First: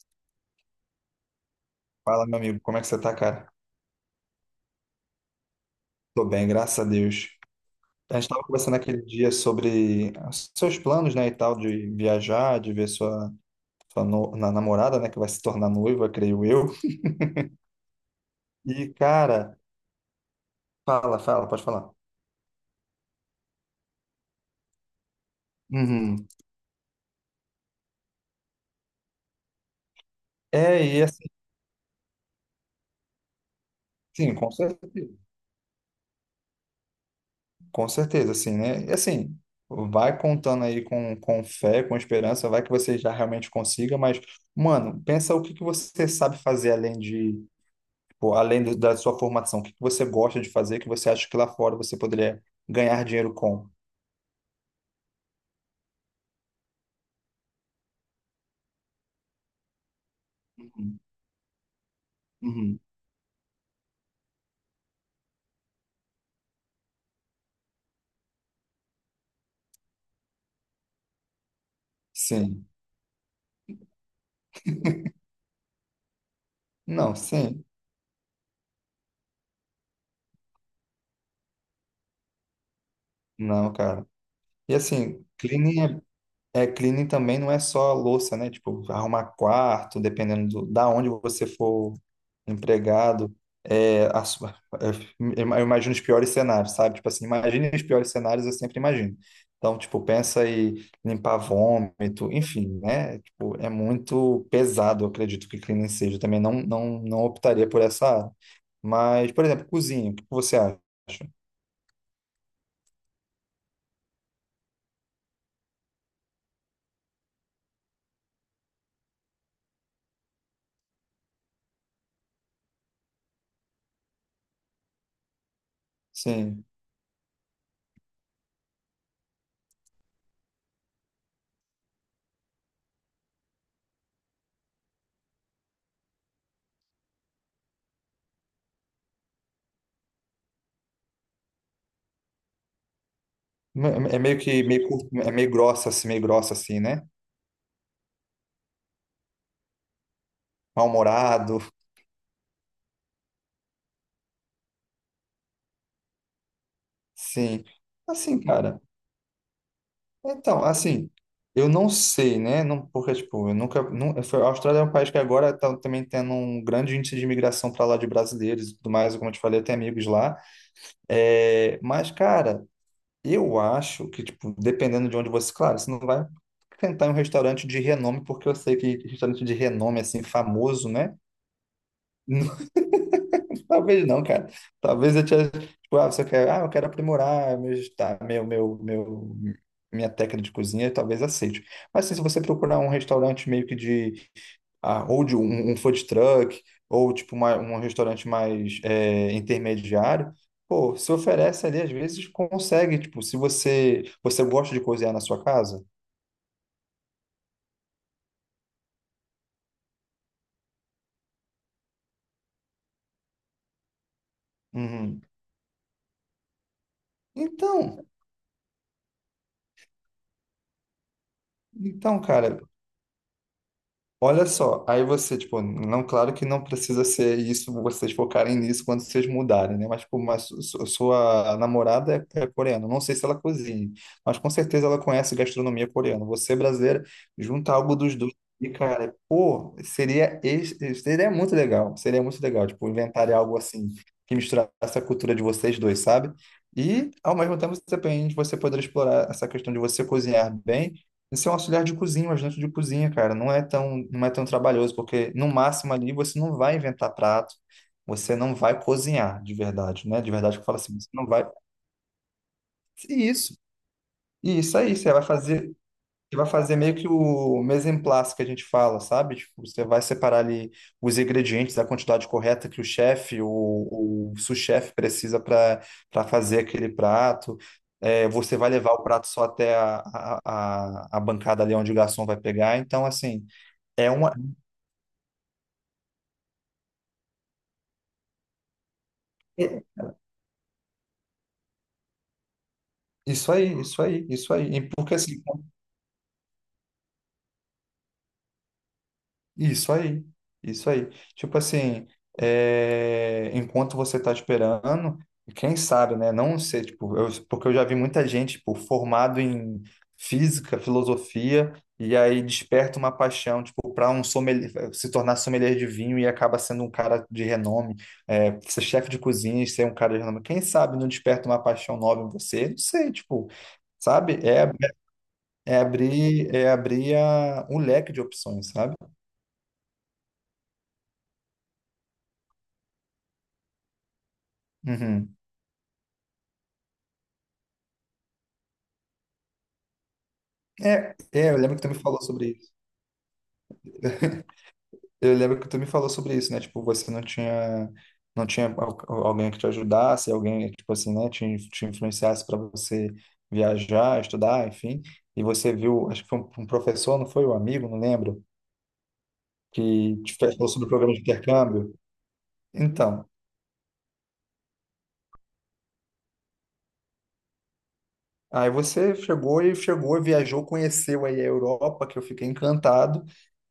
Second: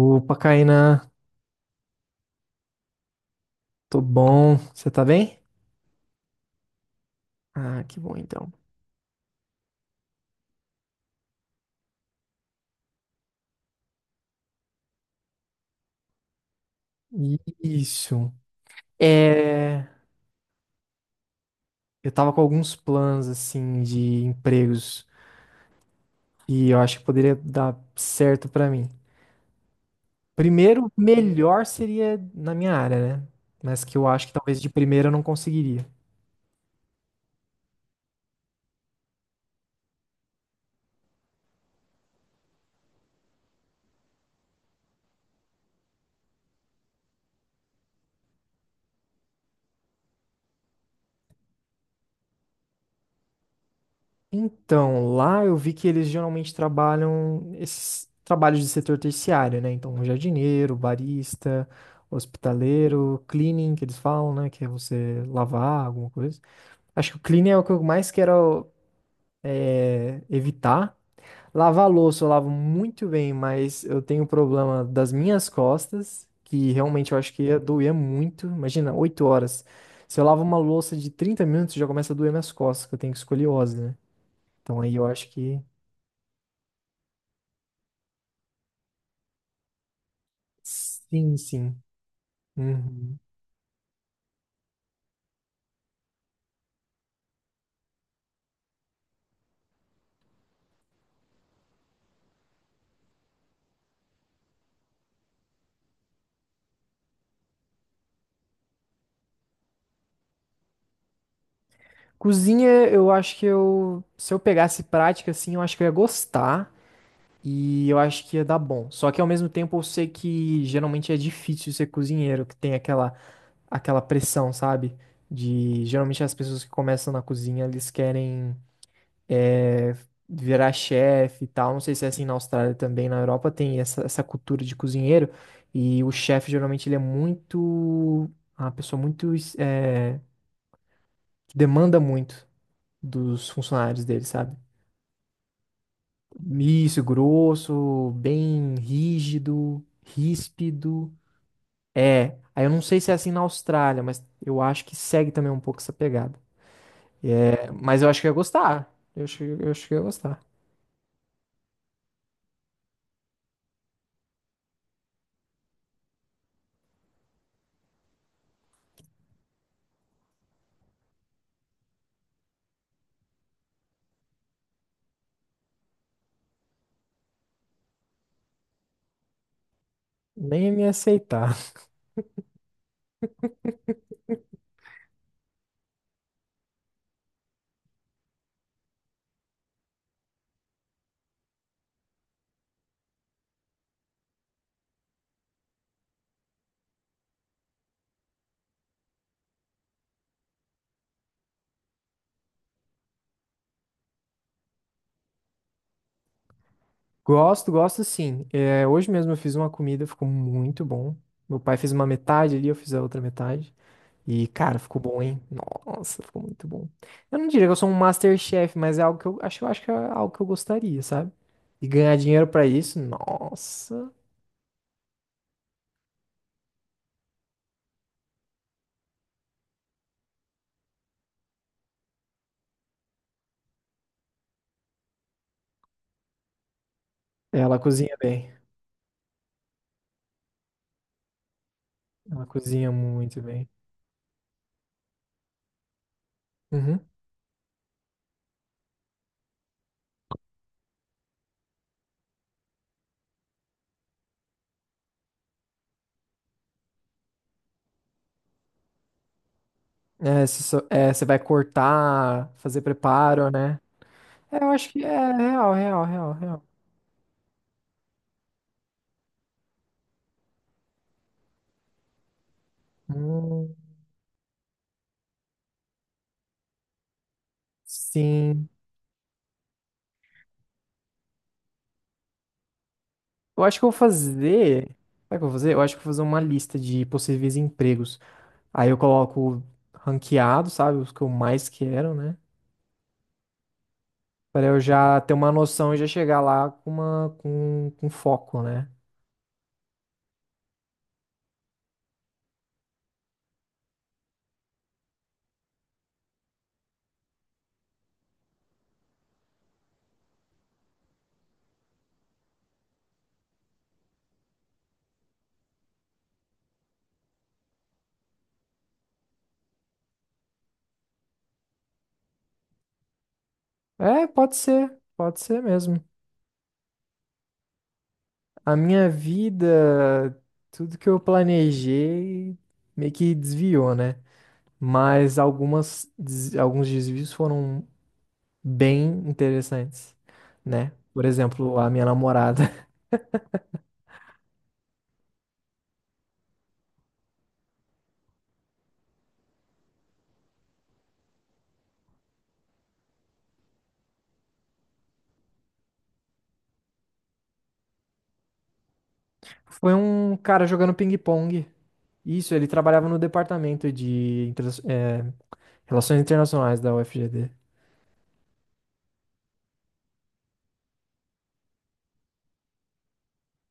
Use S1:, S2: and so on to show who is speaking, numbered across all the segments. S1: Opa, Caína,
S2: Fala, meu amigo, como é que você tá, cara?
S1: tô bom. Você tá bem?
S2: Tô bem, graças a Deus.
S1: Ah, que
S2: A
S1: bom
S2: gente tava
S1: então.
S2: conversando aquele dia sobre os seus planos, né, e tal, de viajar, de ver sua, sua no- na namorada, né, que vai se tornar noiva, creio eu.
S1: Isso.
S2: E, cara,
S1: É,
S2: fala, pode falar.
S1: eu tava com alguns planos assim de empregos
S2: Uhum.
S1: e eu acho que poderia dar certo pra mim. Primeiro,
S2: É, e assim,
S1: melhor seria na minha área, né? Mas que eu acho que
S2: sim,
S1: talvez de primeira eu não conseguiria.
S2: com certeza, assim, né? E assim, vai contando aí com fé, com esperança, vai que você já realmente consiga, mas, mano, pensa o que que você sabe fazer além de. Pô, além da sua formação, o que que você gosta de fazer que você acha que lá fora você poderia ganhar dinheiro com?
S1: Então, lá eu vi que eles geralmente trabalham esses trabalhos de setor terciário, né? Então, jardineiro,
S2: Uhum.
S1: barista,
S2: Uhum.
S1: hospitaleiro, cleaning, que eles falam, né? Que é você lavar alguma coisa. Acho que o cleaning é o que eu mais quero evitar. Lavar louça eu lavo
S2: Sim.
S1: muito bem, mas eu tenho um problema das minhas costas, que realmente
S2: Não,
S1: eu acho que ia
S2: sim.
S1: doer muito. Imagina, 8 horas. Se eu lavo uma louça de 30 minutos, já começa a doer minhas costas, que eu tenho
S2: Não,
S1: escoliose, né?
S2: cara. E
S1: Então aí eu
S2: assim,
S1: acho que
S2: cleaning é. É, cleaning também não é só louça, né? Tipo, arrumar quarto, dependendo da onde
S1: sim,
S2: você
S1: sim.
S2: for
S1: Uhum.
S2: empregado. É, a su- é, eu imagino os piores cenários, sabe? Tipo assim, imagine os piores cenários, eu sempre imagino. Então, tipo, pensa em limpar vômito, enfim, né? Tipo, é muito pesado, eu acredito que cleaning seja. Eu também não optaria por essa área. Mas, por exemplo, cozinha, o que você acha?
S1: Cozinha, eu acho que eu, se eu pegasse prática, assim, eu acho que eu ia gostar e eu acho que ia dar bom. Só que ao mesmo tempo eu sei que geralmente é difícil ser cozinheiro, que tem aquela, pressão, sabe? De geralmente as pessoas
S2: Sim.
S1: que começam na cozinha, eles querem é, virar chefe e tal. Não sei se é assim na Austrália também, na Europa tem essa cultura de cozinheiro e o chefe geralmente ele é muito, uma pessoa muito é, que demanda muito dos funcionários
S2: É
S1: dele,
S2: meio
S1: sabe?
S2: que meio, cur- é meio grossa, assim,
S1: Isso,
S2: né?
S1: grosso, bem rígido, ríspido.
S2: Mal-humorado.
S1: É, aí eu não sei se é assim na Austrália, mas eu acho que segue também um pouco essa pegada.
S2: Sim.
S1: É, mas eu acho que eu ia
S2: Assim, cara.
S1: gostar. Eu acho que eu ia gostar.
S2: Então, assim, eu não sei, né? Não, porque, tipo, eu nunca. Não, foi- A Austrália é um país que agora tá também tendo um grande índice de imigração para lá de brasileiros e tudo mais, como eu te falei, eu tenho amigos lá. É, mas, cara, eu acho que, tipo, dependendo de onde você. Claro, você não vai tentar em um restaurante de renome, porque eu sei que restaurante de renome, assim,
S1: Nem ia me
S2: famoso, né?
S1: aceitar.
S2: Talvez não, cara. Talvez eu tinha, tipo, ah, você quer, ah, eu quero aprimorar meus, tá, minha técnica de cozinha, talvez aceite. Mas assim, se você procurar um restaurante meio que de, ah, ou de um food truck, ou tipo um restaurante mais é, intermediário, pô, se oferece ali, às vezes consegue, tipo, se você, você gosta de cozinhar na sua casa.
S1: Gosto, gosto sim. É, hoje mesmo eu fiz uma comida, ficou muito bom. Meu pai fez uma metade ali, eu fiz a outra metade. E, cara, ficou bom,
S2: Uhum.
S1: hein? Nossa, ficou muito bom. Eu não diria que eu sou um
S2: Então,
S1: MasterChef, mas é algo que eu acho que é algo que eu gostaria, sabe? E ganhar
S2: então,
S1: dinheiro
S2: cara.
S1: pra isso, nossa.
S2: Olha só, aí você, tipo, não, claro que não precisa ser isso, vocês focarem nisso quando vocês mudarem, né? Mas, tipo, mas sua namorada é, é coreana, não sei se ela cozinha, mas com certeza ela conhece gastronomia coreana. Você, brasileira,
S1: É,
S2: junta
S1: ela
S2: algo dos
S1: cozinha
S2: dois
S1: bem.
S2: e, cara, pô, seria muito legal, seria muito
S1: Ela
S2: legal, tipo,
S1: cozinha
S2: inventar
S1: muito
S2: algo
S1: bem.
S2: assim, que misturasse a cultura de vocês dois, sabe?
S1: Uhum.
S2: E, ao mesmo tempo, você também você poderia explorar essa questão de você cozinhar bem. Isso é um auxiliar de cozinha, um ajudante de cozinha, cara. Não é tão trabalhoso, porque no máximo ali você não vai inventar prato, você não vai cozinhar de verdade, né? De verdade que eu falo assim, você
S1: Você
S2: não
S1: vai
S2: vai.
S1: cortar, fazer
S2: E
S1: preparo,
S2: Isso,
S1: né?
S2: e
S1: É, eu
S2: isso
S1: acho
S2: aí,
S1: que é
S2: você vai
S1: é
S2: fazer,
S1: real, real, real,
S2: você vai
S1: real.
S2: fazer meio que o mise en place que a gente fala, sabe? Tipo, você vai separar ali os ingredientes, a quantidade correta que o chefe, o,
S1: Hum,
S2: o sous-chefe precisa para fazer aquele prato. É, você
S1: sim.
S2: vai levar o prato só até a bancada ali onde o garçom vai pegar. Então, assim.
S1: Eu acho que eu vou
S2: É uma.
S1: fazer. Sabe o que eu vou fazer? Eu acho que eu vou fazer uma lista de possíveis empregos. Aí eu coloco
S2: é-.
S1: ranqueado, sabe? Os que eu mais quero, né?
S2: Isso aí, isso aí, isso
S1: Pra
S2: aí.
S1: eu
S2: E porque
S1: já ter
S2: assim,
S1: uma noção e já chegar lá com com foco, né?
S2: isso aí, isso aí. Tipo assim, é, enquanto você tá esperando, quem sabe, né? Não sei, tipo, eu- porque eu já vi muita gente, tipo, formado em física, filosofia, e aí desperta uma paixão, tipo, para um sommelier, se tornar sommelier de vinho e acaba sendo um cara de renome, é, ser chefe de cozinha e ser um cara de renome. Quem sabe não desperta uma paixão nova em você? Não sei, tipo.
S1: É,
S2: Sabe? É,
S1: pode ser
S2: É
S1: mesmo.
S2: abrir, é abrir a, um leque de opções,
S1: A
S2: sabe?
S1: minha vida, tudo que eu planejei meio que desviou, né?
S2: Uhum.
S1: Mas alguns desvios foram bem interessantes, né? Por
S2: Eu lembro
S1: exemplo,
S2: que tu
S1: a
S2: me
S1: minha
S2: falou sobre
S1: namorada
S2: isso. Eu lembro que tu me falou sobre isso, né? Tipo, você não tinha, alguém que te ajudasse, alguém, tipo assim, né? Te influenciasse para você viajar, estudar, enfim. E você viu, acho que foi um professor, não foi? Um amigo, não lembro,
S1: foi
S2: que te
S1: um cara
S2: falou sobre o
S1: jogando
S2: programa de
S1: ping-pong.
S2: intercâmbio.
S1: Isso, ele trabalhava no
S2: Então,
S1: departamento de Relações Internacionais da UFGD.
S2: Aí você chegou e chegou, viajou, conheceu aí a Europa, que eu fiquei encantado.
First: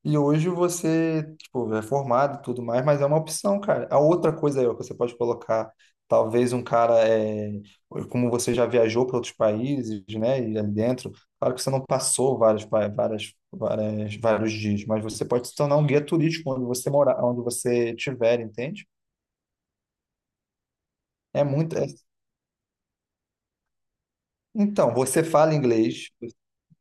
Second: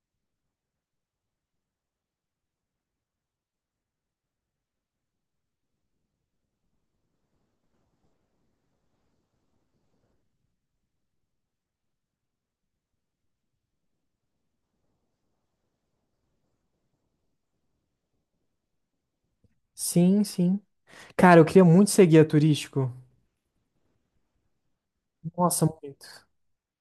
S2: E hoje você, tipo, é formado e tudo mais, mas é uma opção, cara. A outra coisa aí, ó, que você pode colocar, talvez um cara, é, como você já viajou para outros países, né, e ali dentro, claro que você não passou vários, pa- várias, várias, vários dias, mas você pode se tornar um guia turístico onde você morar, onde você estiver, entende?
S1: Sim, sim. Cara,
S2: É
S1: eu queria
S2: muito. é-.
S1: muito ser guia turístico.
S2: Então, você fala
S1: Nossa, muito.
S2: inglês,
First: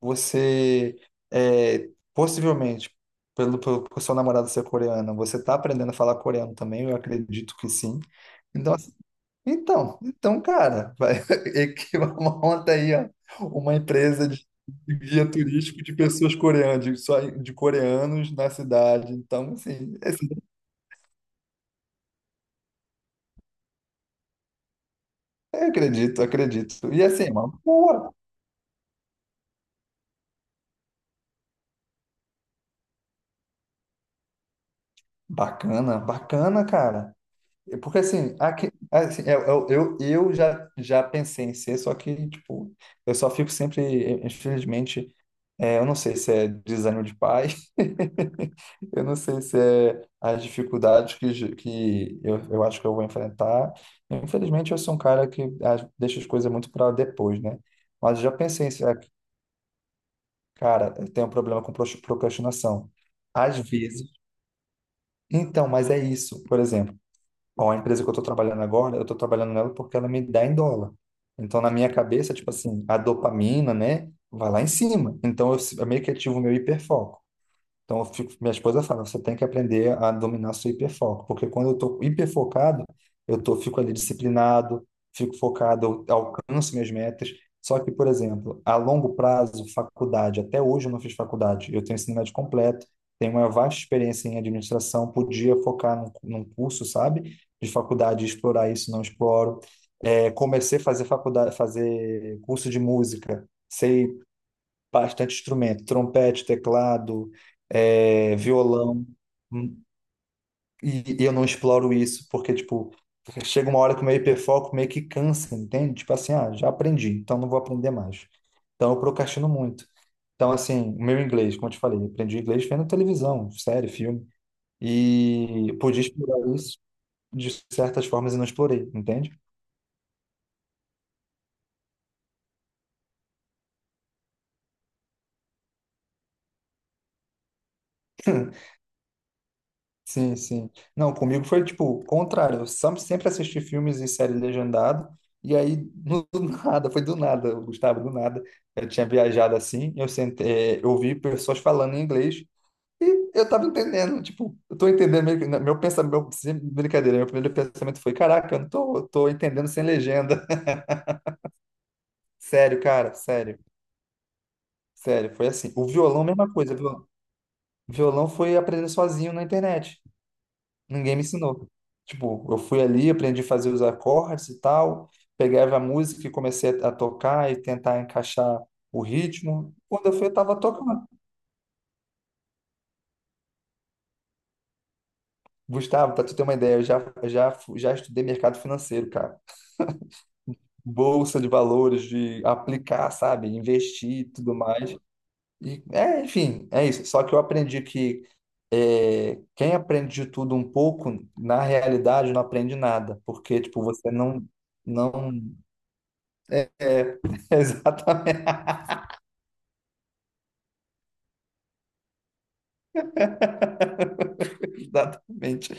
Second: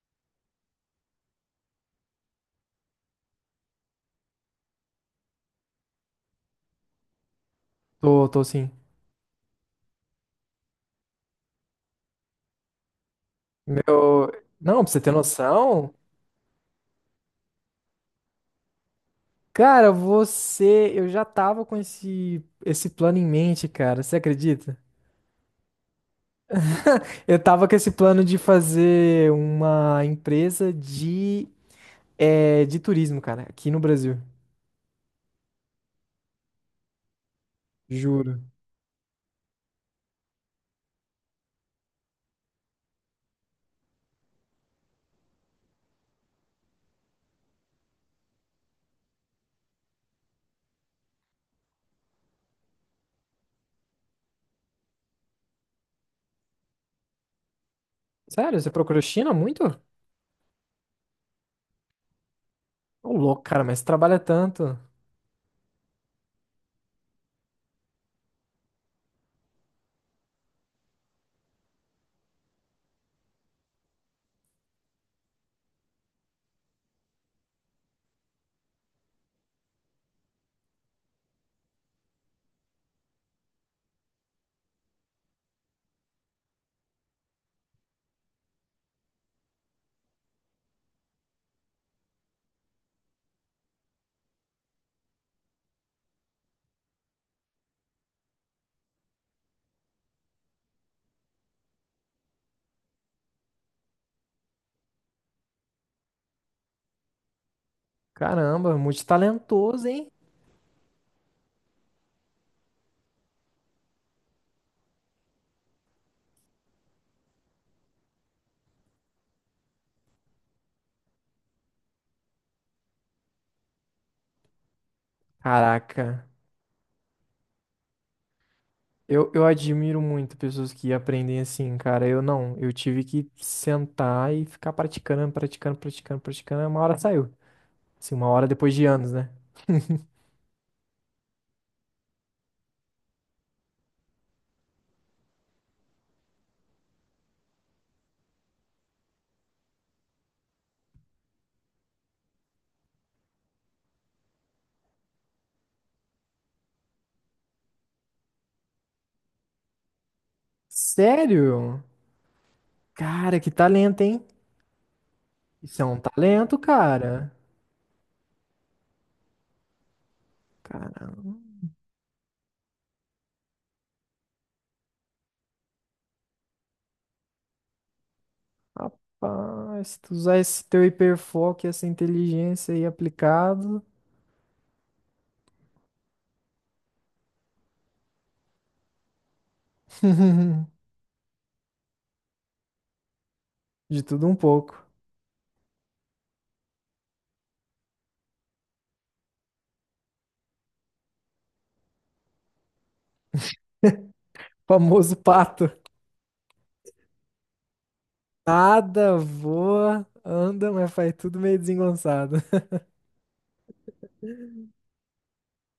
S2: você é, possivelmente, pelo, pelo por seu namorado ser coreano, você está aprendendo a falar coreano também, eu acredito que sim.
S1: Tô, tô sim.
S2: Então, assim, então, cara, vai, e que monta aí, ó, uma empresa
S1: Meu. Não, pra
S2: de
S1: você ter
S2: guia turístico de
S1: noção.
S2: pessoas coreanas, de, só, de coreanos na cidade. Então,
S1: Cara,
S2: assim, é assim,
S1: você. Eu já tava com esse plano em mente, cara. Você acredita?
S2: eu acredito. E assim, é
S1: Eu
S2: uma
S1: tava com esse
S2: boa,
S1: plano de fazer uma empresa de, é, de turismo, cara, aqui no Brasil.
S2: bacana, cara. Porque assim,
S1: Juro.
S2: aqui, assim, eu já pensei em ser, só que, tipo, eu só fico sempre, infelizmente, é, eu não sei se é desânimo de pai, eu não sei se é as dificuldades que, que eu acho que eu vou enfrentar. Infelizmente, eu sou um cara que ah, deixa as coisas muito para depois, né? Mas eu já
S1: Sério,
S2: pensei
S1: você
S2: em ser, ah,
S1: procurou China muito?
S2: cara, eu tenho um problema com procrastinação.
S1: Ô, louco,
S2: Às
S1: cara, mas você
S2: vezes.
S1: trabalha tanto.
S2: Então, mas é isso, por exemplo. Bom, a empresa que eu estou trabalhando agora, eu estou trabalhando nela porque ela me dá em dólar. Então, na minha cabeça, tipo assim, a dopamina, né, vai lá em cima. Então, eu meio que ativo o meu hiperfoco. Então, eu fico- minha esposa fala, você tem que aprender a dominar seu hiperfoco, porque quando eu estou hiperfocado, fico ali disciplinado, fico focado, eu alcanço minhas metas. Só que, por exemplo, a longo prazo, faculdade, até hoje eu não fiz faculdade, eu tenho ensino médio completo, tenho uma vasta experiência em administração, podia focar num curso, sabe, de faculdade, explorar isso, não exploro. É, comecei a fazer faculdade, fazer curso de música, sei bastante instrumento, trompete, teclado, é,
S1: Caramba,
S2: violão, hum,
S1: multitalentoso, hein?
S2: e eu não exploro isso, porque, tipo, chega uma hora que o meu hiperfoco meio que cansa, entende? Tipo assim, ah, já aprendi, então não vou aprender mais. Então eu procrastino muito. Então, assim, o meu inglês, como eu te falei, eu aprendi inglês vendo televisão, série, filme, e podia
S1: Caraca.
S2: explorar isso de certas formas e não explorei,
S1: Eu,
S2: entende?
S1: eu admiro muito pessoas que aprendem assim, cara. Eu não. Eu tive que sentar e ficar praticando, praticando, praticando, praticando. E uma hora saiu. Assim, uma hora depois de anos, né?
S2: Sim. Não, comigo foi tipo o contrário. Eu sempre assisti filmes e séries legendado, e aí do nada, foi do nada, Gustavo, do nada. Eu tinha viajado assim, eu sentei, é, eu ouvi pessoas falando em inglês e eu tava entendendo, tipo, eu tô entendendo meio que- né, meu pensamento, meu, sem brincadeira, meu primeiro pensamento foi, caraca, eu tô entendendo sem legenda.
S1: Sério?
S2: Sério, cara,
S1: Cara, que
S2: sério,
S1: talento, hein?
S2: sério, foi assim.
S1: Isso é
S2: O
S1: um
S2: violão, mesma
S1: talento,
S2: coisa,
S1: cara.
S2: violão foi aprender sozinho na internet.
S1: Cara,
S2: Ninguém me ensinou. Tipo, eu fui ali, aprendi a fazer os acordes e tal, pegava a música e comecei a tocar e tentar encaixar o ritmo.
S1: rapaz, se
S2: Quando
S1: tu
S2: eu fui, eu
S1: usar
S2: tava
S1: esse teu
S2: tocando.
S1: hiperfoco e essa inteligência aí aplicado,
S2: Gustavo, para tu ter uma ideia, eu já estudei mercado financeiro, cara. Bolsa de valores, de aplicar, sabe?
S1: de
S2: Investir e
S1: tudo um
S2: tudo
S1: pouco.
S2: mais. E, é, enfim, é isso. Só que eu aprendi que é, quem aprende de tudo um pouco, na realidade, não aprende nada. Porque, tipo, você não,
S1: Famoso
S2: não.
S1: pato.
S2: É, exatamente.
S1: Nada voa, anda, mas faz tudo meio desengonçado.
S2: Exatamente.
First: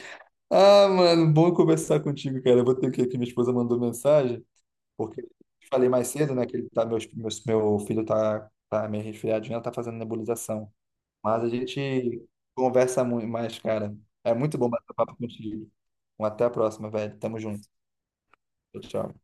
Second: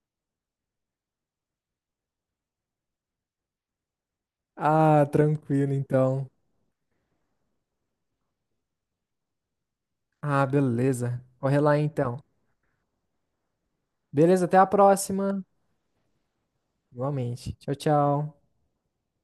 S2: Ah, mano, bom conversar contigo, cara. Eu vou ter que ir aqui, minha esposa mandou mensagem,
S1: Ah,
S2: porque
S1: tranquilo
S2: falei mais
S1: então.
S2: cedo, né, que ele tá, meu filho tá, tá meio resfriadinho, ela tá fazendo
S1: Ah,
S2: nebulização.
S1: beleza.
S2: Mas a
S1: Corre lá então.
S2: gente conversa muito mais, cara. É
S1: Beleza, até
S2: muito
S1: a
S2: bom bater papo
S1: próxima.
S2: contigo. Até a próxima, velho. Tamo
S1: Igualmente.
S2: junto.
S1: Tchau, tchau.
S2: Tchau, tchau.